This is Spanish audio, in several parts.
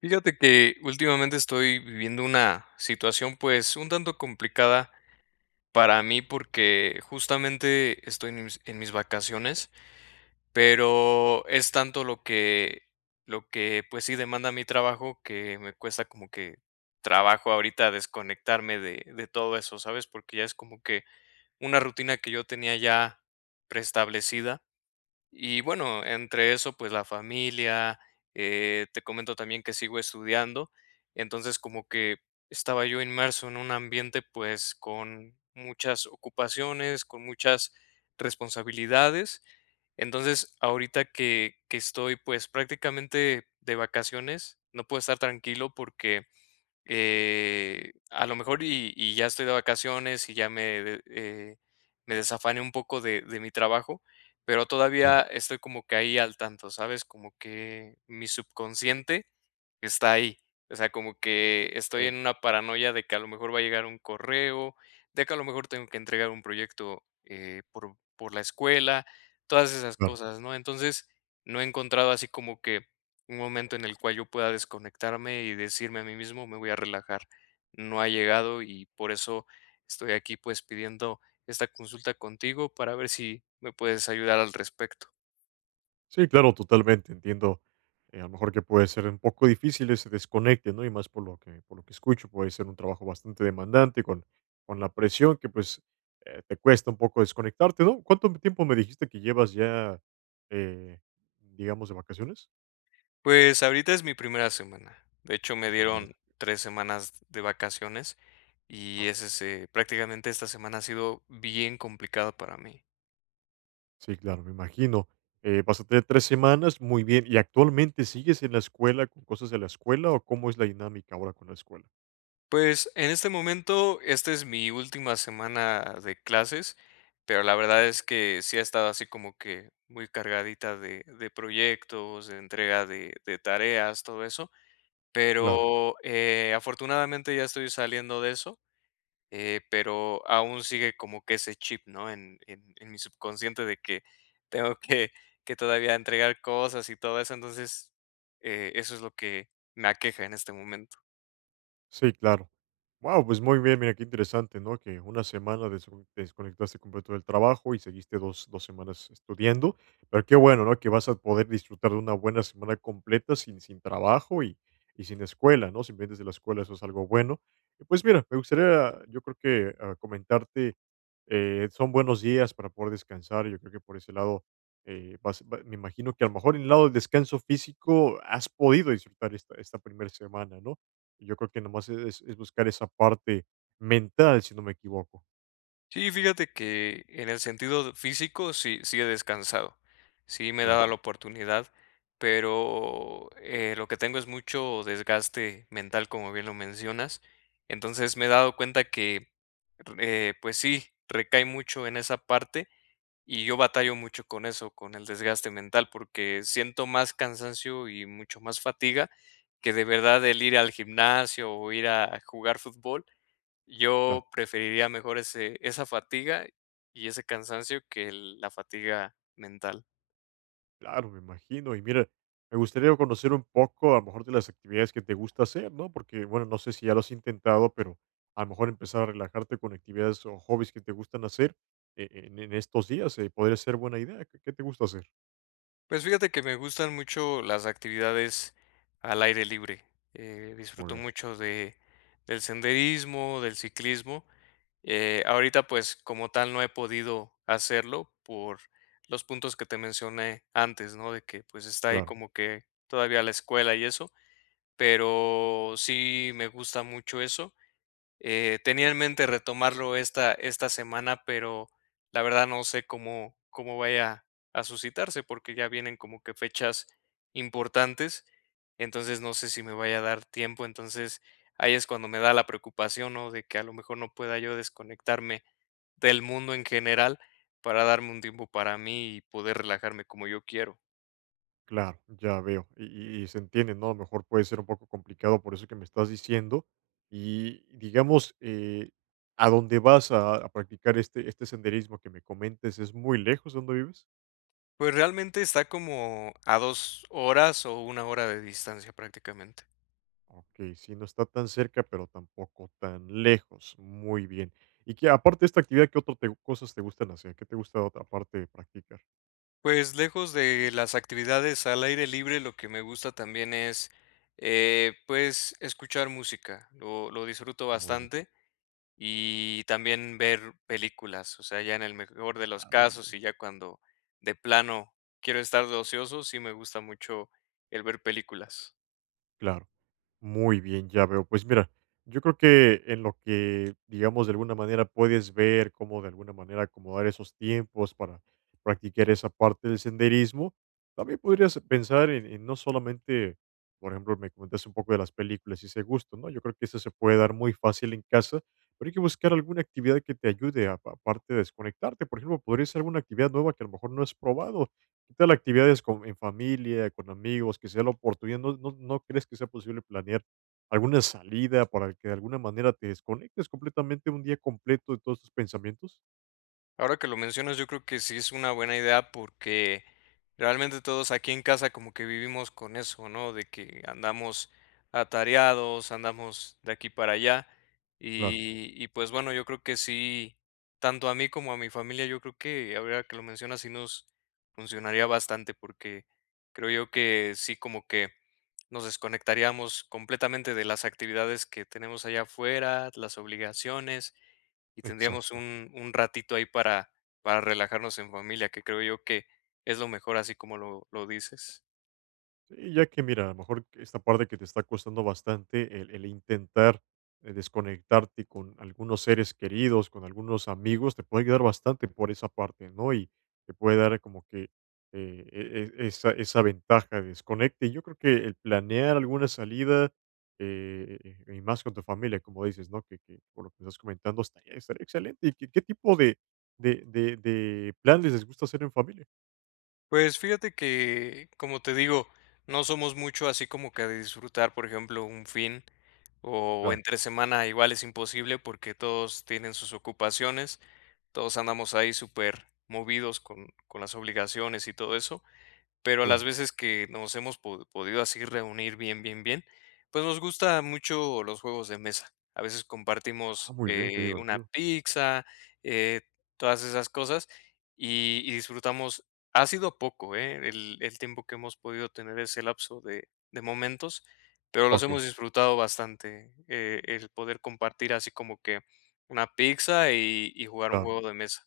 Fíjate que últimamente estoy viviendo una situación pues un tanto complicada para mí porque justamente estoy en mis vacaciones, pero es tanto lo que pues sí demanda mi trabajo que me cuesta como que trabajo ahorita desconectarme de todo eso, ¿sabes? Porque ya es como que una rutina que yo tenía ya preestablecida y bueno, entre eso, pues la familia, te comento también que sigo estudiando, entonces como que estaba yo inmerso en un ambiente pues con muchas ocupaciones, con muchas responsabilidades. Entonces, ahorita que estoy pues prácticamente de vacaciones, no puedo estar tranquilo porque a lo mejor y ya estoy de vacaciones y ya me desafane un poco de mi trabajo, pero Claro, todavía estoy como que ahí al tanto, ¿sabes? Como que mi subconsciente está ahí. O sea, como que estoy en eh, una paranoia de que a lo mejor va a llegar un correo, de que a lo mejor tengo que entregar un proyecto por la escuela, todas esas claro. cosas, ¿no? Entonces, no he encontrado así como que un momento en el cual yo pueda desconectarme y decirme a mí mismo, me voy a relajar. No ha llegado y por eso estoy aquí pues pidiendo esta consulta contigo para ver si me puedes ayudar al respecto. Sí, claro, totalmente, entiendo, a lo mejor que puede ser un poco difícil ese desconecte, ¿no? Y más por lo que escucho, puede ser un trabajo bastante demandante con la presión que, pues, te cuesta un poco desconectarte, ¿no? ¿Cuánto tiempo me dijiste que llevas ya, eh, digamos, de vacaciones? Pues ahorita es mi primera semana. De hecho, me La primera dieron es- 3 semanas de vacaciones ah, y es okey. ese prácticamente esta semana ha sido bien complicada para mí. Sí, claro, me imagino. Vas a tener 3 semanas, muy bien. ¿Y actualmente sigues en la escuela con cosas de la escuela o cómo es la dinámica ahora con la escuela? Pues, en este momento, esta es mi última semana de clases, pero la verdad es que sí ha estado así como que muy cargadita de proyectos, de entrega de tareas, todo eso, Claro. pero, afortunadamente ya estoy saliendo de eso. Pero aún sigue como que ese chip, ¿no? En mi subconsciente de que tengo que, que todavía entregar cosas y todo eso, entonces eso es lo que me aqueja en este momento. Sí, claro. Wow, pues muy bien, mira qué interesante, ¿no? Que una semana te desconectaste completo del trabajo y seguiste dos semanas estudiando, pero qué bueno, ¿no? Que vas a poder disfrutar de una buena semana completa sin trabajo y sin escuela, ¿no? Sin pendientes de la escuela, eso es algo bueno. Y pues mira, me gustaría, yo creo que comentarte, son buenos días para poder descansar, yo creo que por ese lado, me imagino que a lo mejor en el lado del descanso físico has podido disfrutar esta primera semana, ¿no? Yo creo que nomás es buscar esa parte mental, si no me equivoco. Sí, fíjate que en el sentido físico sí, sí he descansado, sí me he Claro, dado la oportunidad, pero lo que tengo es mucho desgaste mental, como bien lo mencionas, entonces me he dado cuenta que, pues sí, recae mucho en esa parte. Y yo batallo mucho con eso, con el desgaste mental, porque siento más cansancio y mucho más fatiga que de verdad el ir al gimnasio o ir a jugar fútbol. claro, Yo preferiría mejor esa fatiga y ese cansancio que la fatiga mental. claro, me imagino. Y mira, me gustaría conocer un poco, a lo mejor, de las actividades que te gusta hacer, ¿no? Porque, bueno, no sé si ya lo has intentado, pero a lo mejor empezar a relajarte con actividades o hobbies que te gustan hacer, en estos días, podría ser buena idea. Qué te gusta hacer? Pues fíjate que me gustan mucho las actividades al aire libre. Muy Disfruto bien, mucho del senderismo, del ciclismo. Ahorita, pues, como tal, no he podido hacerlo por los puntos que te mencioné antes, ¿no? De que, pues, está ahí claro. como que todavía la escuela y eso, pero sí me gusta mucho eso. Tenía en mente retomarlo esta semana, pero la verdad no sé cómo vaya a suscitarse, porque ya vienen como que fechas importantes, entonces no sé si me vaya a dar tiempo, entonces ahí es cuando me da la preocupación, ¿no? De que a lo mejor no pueda yo desconectarme del mundo en general para darme un tiempo para mí y poder relajarme como yo quiero. Claro, ya veo. Y se entiende, ¿no? A lo mejor puede ser un poco complicado por eso que me estás diciendo. Y digamos, a dónde vas a practicar este senderismo que me comentes, ¿es muy lejos de donde vives? Pues realmente está como a 2 horas o 1 hora de distancia prácticamente. Ok, sí, no está tan cerca, pero tampoco tan lejos. Muy bien. Y que aparte de esta actividad, ¿qué otras cosas te gustan hacer? ¿Qué te gusta aparte de practicar? Pues lejos de las actividades al aire libre, lo que me gusta también es, pues escuchar música, lo disfruto Muy bien, bastante y también ver películas, o sea, ya en el mejor de los ah muy casos bien. y ya cuando de plano quiero estar de ocioso, sí me gusta mucho el ver películas. Claro. Muy bien, ya veo. Pues mira, yo creo que en lo que, digamos, de alguna manera puedes ver cómo de alguna manera acomodar esos tiempos para practicar esa parte del senderismo, también podrías pensar en no solamente, por ejemplo, me comentaste un poco de las películas y ese gusto, ¿no? Yo creo que eso se puede dar muy fácil en casa, pero hay que buscar alguna actividad que te aparte de desconectarte. Por ejemplo, podría ser alguna actividad nueva que a lo mejor no has probado. ¿Qué tal actividades con en familia, con amigos, que sea la oportunidad? No crees que sea posible planear alguna salida para que de alguna manera te desconectes completamente un día completo de todos tus pensamientos? Ahora que lo mencionas, yo creo que sí es una buena idea porque realmente todos aquí en casa como que vivimos con eso, ¿no? De que andamos atareados, andamos de aquí para allá. Claro, Y pues bueno, yo creo que sí, tanto a mí como a mi familia, yo creo que ahora que lo mencionas, sí nos funcionaría bastante porque creo yo que sí como que nos desconectaríamos completamente de las actividades que tenemos allá afuera, las obligaciones y tendríamos exacto. Un ratito ahí para relajarnos en familia, que creo yo que es lo mejor así como lo dices. Sí, ya que mira, a lo mejor que esta parte que te está costando bastante, el intentar desconectarte con algunos seres queridos, con algunos amigos, te puede ayudar bastante por esa parte, ¿no? Y te puede dar como que esa ventaja de desconecte. Y yo creo que el planear alguna salida, eh, y más con tu familia, como dices, ¿no? Que por lo que estás comentando, estaría excelente. ¿Y qué, qué tipo de planes les gusta hacer en familia? Pues fíjate que, como te digo, no somos mucho así como que de disfrutar, por ejemplo, un fin o Claro, entre semana igual es imposible porque todos tienen sus ocupaciones, todos andamos ahí súper movidos con las obligaciones y todo eso. Pero las claro. veces que nos hemos podido así reunir bien, pues nos gusta mucho los juegos de mesa. A veces Ah, compartimos muy bien, qué una divertido. pizza, eh, todas esas cosas y disfrutamos. Ha sido poco, el tiempo que hemos podido tener ese lapso de momentos, pero los Ok, hemos disfrutado bastante. El poder compartir así como que una pizza y jugar un claro. juego de mesa.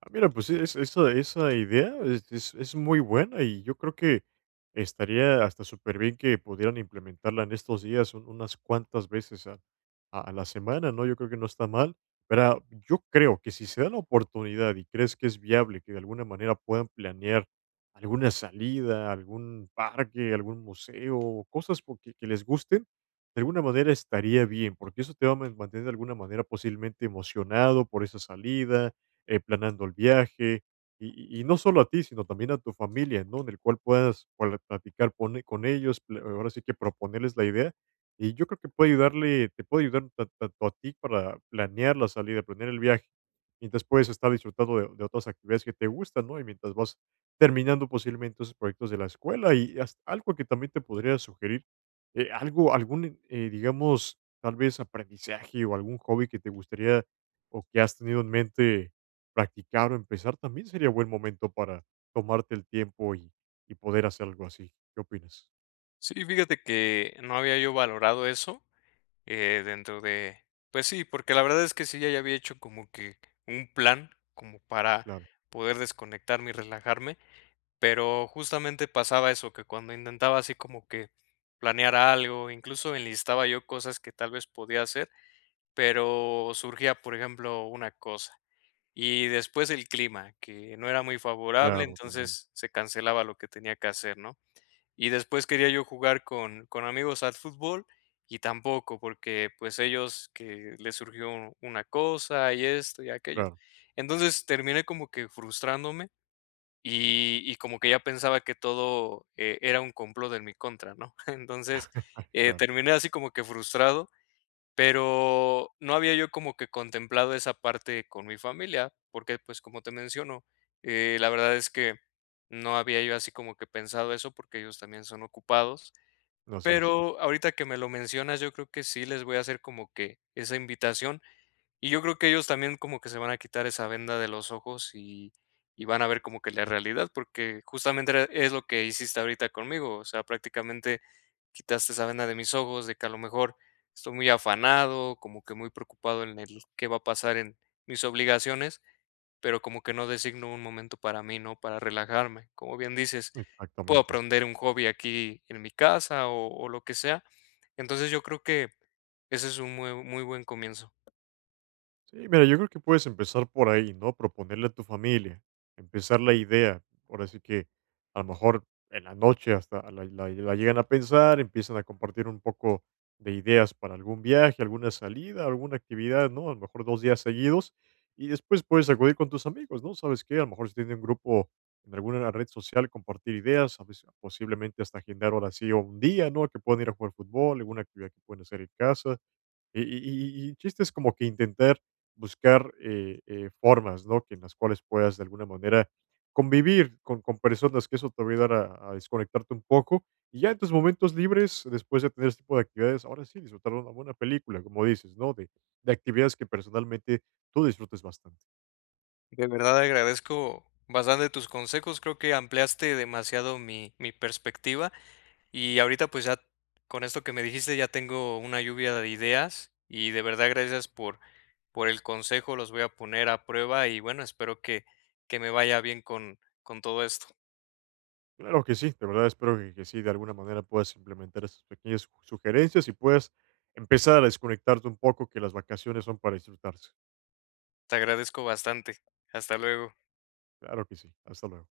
Ah, mira, pues sí, esa, es muy buena y yo creo que estaría hasta súper bien que pudieran implementarla en estos días unas cuantas veces a la semana, ¿no? Yo creo que no está mal, pero yo creo que si se da la oportunidad y crees que es viable que de alguna manera puedan planear alguna salida, algún parque, algún museo, que les gusten, de alguna manera estaría bien, porque eso te va a mantener de alguna manera posiblemente emocionado por esa salida, planeando el viaje, y, y no solo a ti, sino también a tu familia, ¿no? En el cual puedas con ellos, ahora sí que proponerles la idea. Y yo creo que puede ayudarle, te puede ayudar tanto a ti para planear la salida, planear el viaje, mientras puedes estar disfrutando de otras actividades que te gustan, ¿no? Y mientras vas terminando posiblemente esos proyectos de la escuela, y hasta algo que también te podría sugerir, algo, algún, digamos, tal vez aprendizaje o algún hobby que te gustaría o que has tenido en mente practicar o empezar, también sería buen momento para tomarte el tiempo y poder hacer algo así. ¿Qué opinas? Sí, fíjate que no había yo valorado eso dentro de pues sí, porque la verdad es que sí, ya había hecho como que un plan, como para Claro, poder desconectarme y relajarme, pero justamente pasaba eso, que cuando intentaba así como que planear algo, incluso enlistaba yo cosas que tal vez podía hacer, pero surgía, por ejemplo, una cosa. Y después el clima, que no era muy favorable, claro, también, entonces se cancelaba lo que tenía que hacer, ¿no? Y después quería yo jugar con amigos al fútbol, y tampoco, porque, pues, ellos que les surgió una cosa, y esto, y aquello. claro, Entonces, terminé como que frustrándome, y como que ya pensaba que todo, era un complot en mi contra, ¿no? Entonces, claro, terminé así como que frustrado. Pero no había yo como que contemplado esa parte con mi familia, porque, pues, como te menciono, la verdad es que no había yo así como que pensado eso, porque ellos también son ocupados. así es, Pero ahorita que me lo mencionas, yo creo que sí les voy a hacer como que esa invitación, y yo creo que ellos también como que se van a quitar esa venda de los ojos y van a ver como que la realidad, porque justamente era es lo que hiciste ahorita conmigo, o sea, prácticamente quitaste esa venda de mis ojos, de que a lo mejor estoy muy afanado, como que muy preocupado en el qué va a pasar en mis obligaciones, pero como que no designo un momento para mí, ¿no? Para relajarme. Como bien dices, puedo exactamente. aprender un hobby aquí en mi casa o lo que sea. Entonces, yo creo que ese es un muy muy buen comienzo. Sí, mira, yo creo que puedes empezar por ahí, ¿no? Proponerle a tu familia, empezar la idea. Ahora sí que a lo mejor en la noche hasta la llegan a pensar, empiezan a compartir un poco de ideas para algún viaje, alguna salida, alguna actividad, ¿no? A lo mejor dos días seguidos y después puedes acudir con tus amigos, ¿no? ¿Sabes qué? A lo mejor si tienen un grupo en alguna red social, compartir ideas, a veces posiblemente hasta agendar ahora sí o un día, ¿no? Que puedan ir a jugar fútbol, alguna actividad que pueden hacer en casa, y chiste es como que intentar buscar, formas, ¿no?, que en las cuales puedas de alguna manera convivir con personas, que eso te va a ayudar a desconectarte un poco, y ya en tus momentos libres, después de tener este tipo de actividades, ahora sí, disfrutar una buena película, como dices, ¿no?, de actividades que personalmente tú disfrutes bastante. De verdad agradezco bastante tus consejos, creo que ampliaste demasiado mi perspectiva y ahorita pues ya con esto que me dijiste ya tengo una lluvia de ideas y de verdad gracias por el consejo, los voy a poner a prueba y bueno, espero que me vaya bien con todo esto. Claro que sí, de verdad espero que sí, de alguna manera puedas implementar esas pequeñas sugerencias y puedas empezar a desconectarte un poco, que las vacaciones son para disfrutarse. Te agradezco bastante. Hasta luego. Claro que sí, hasta luego.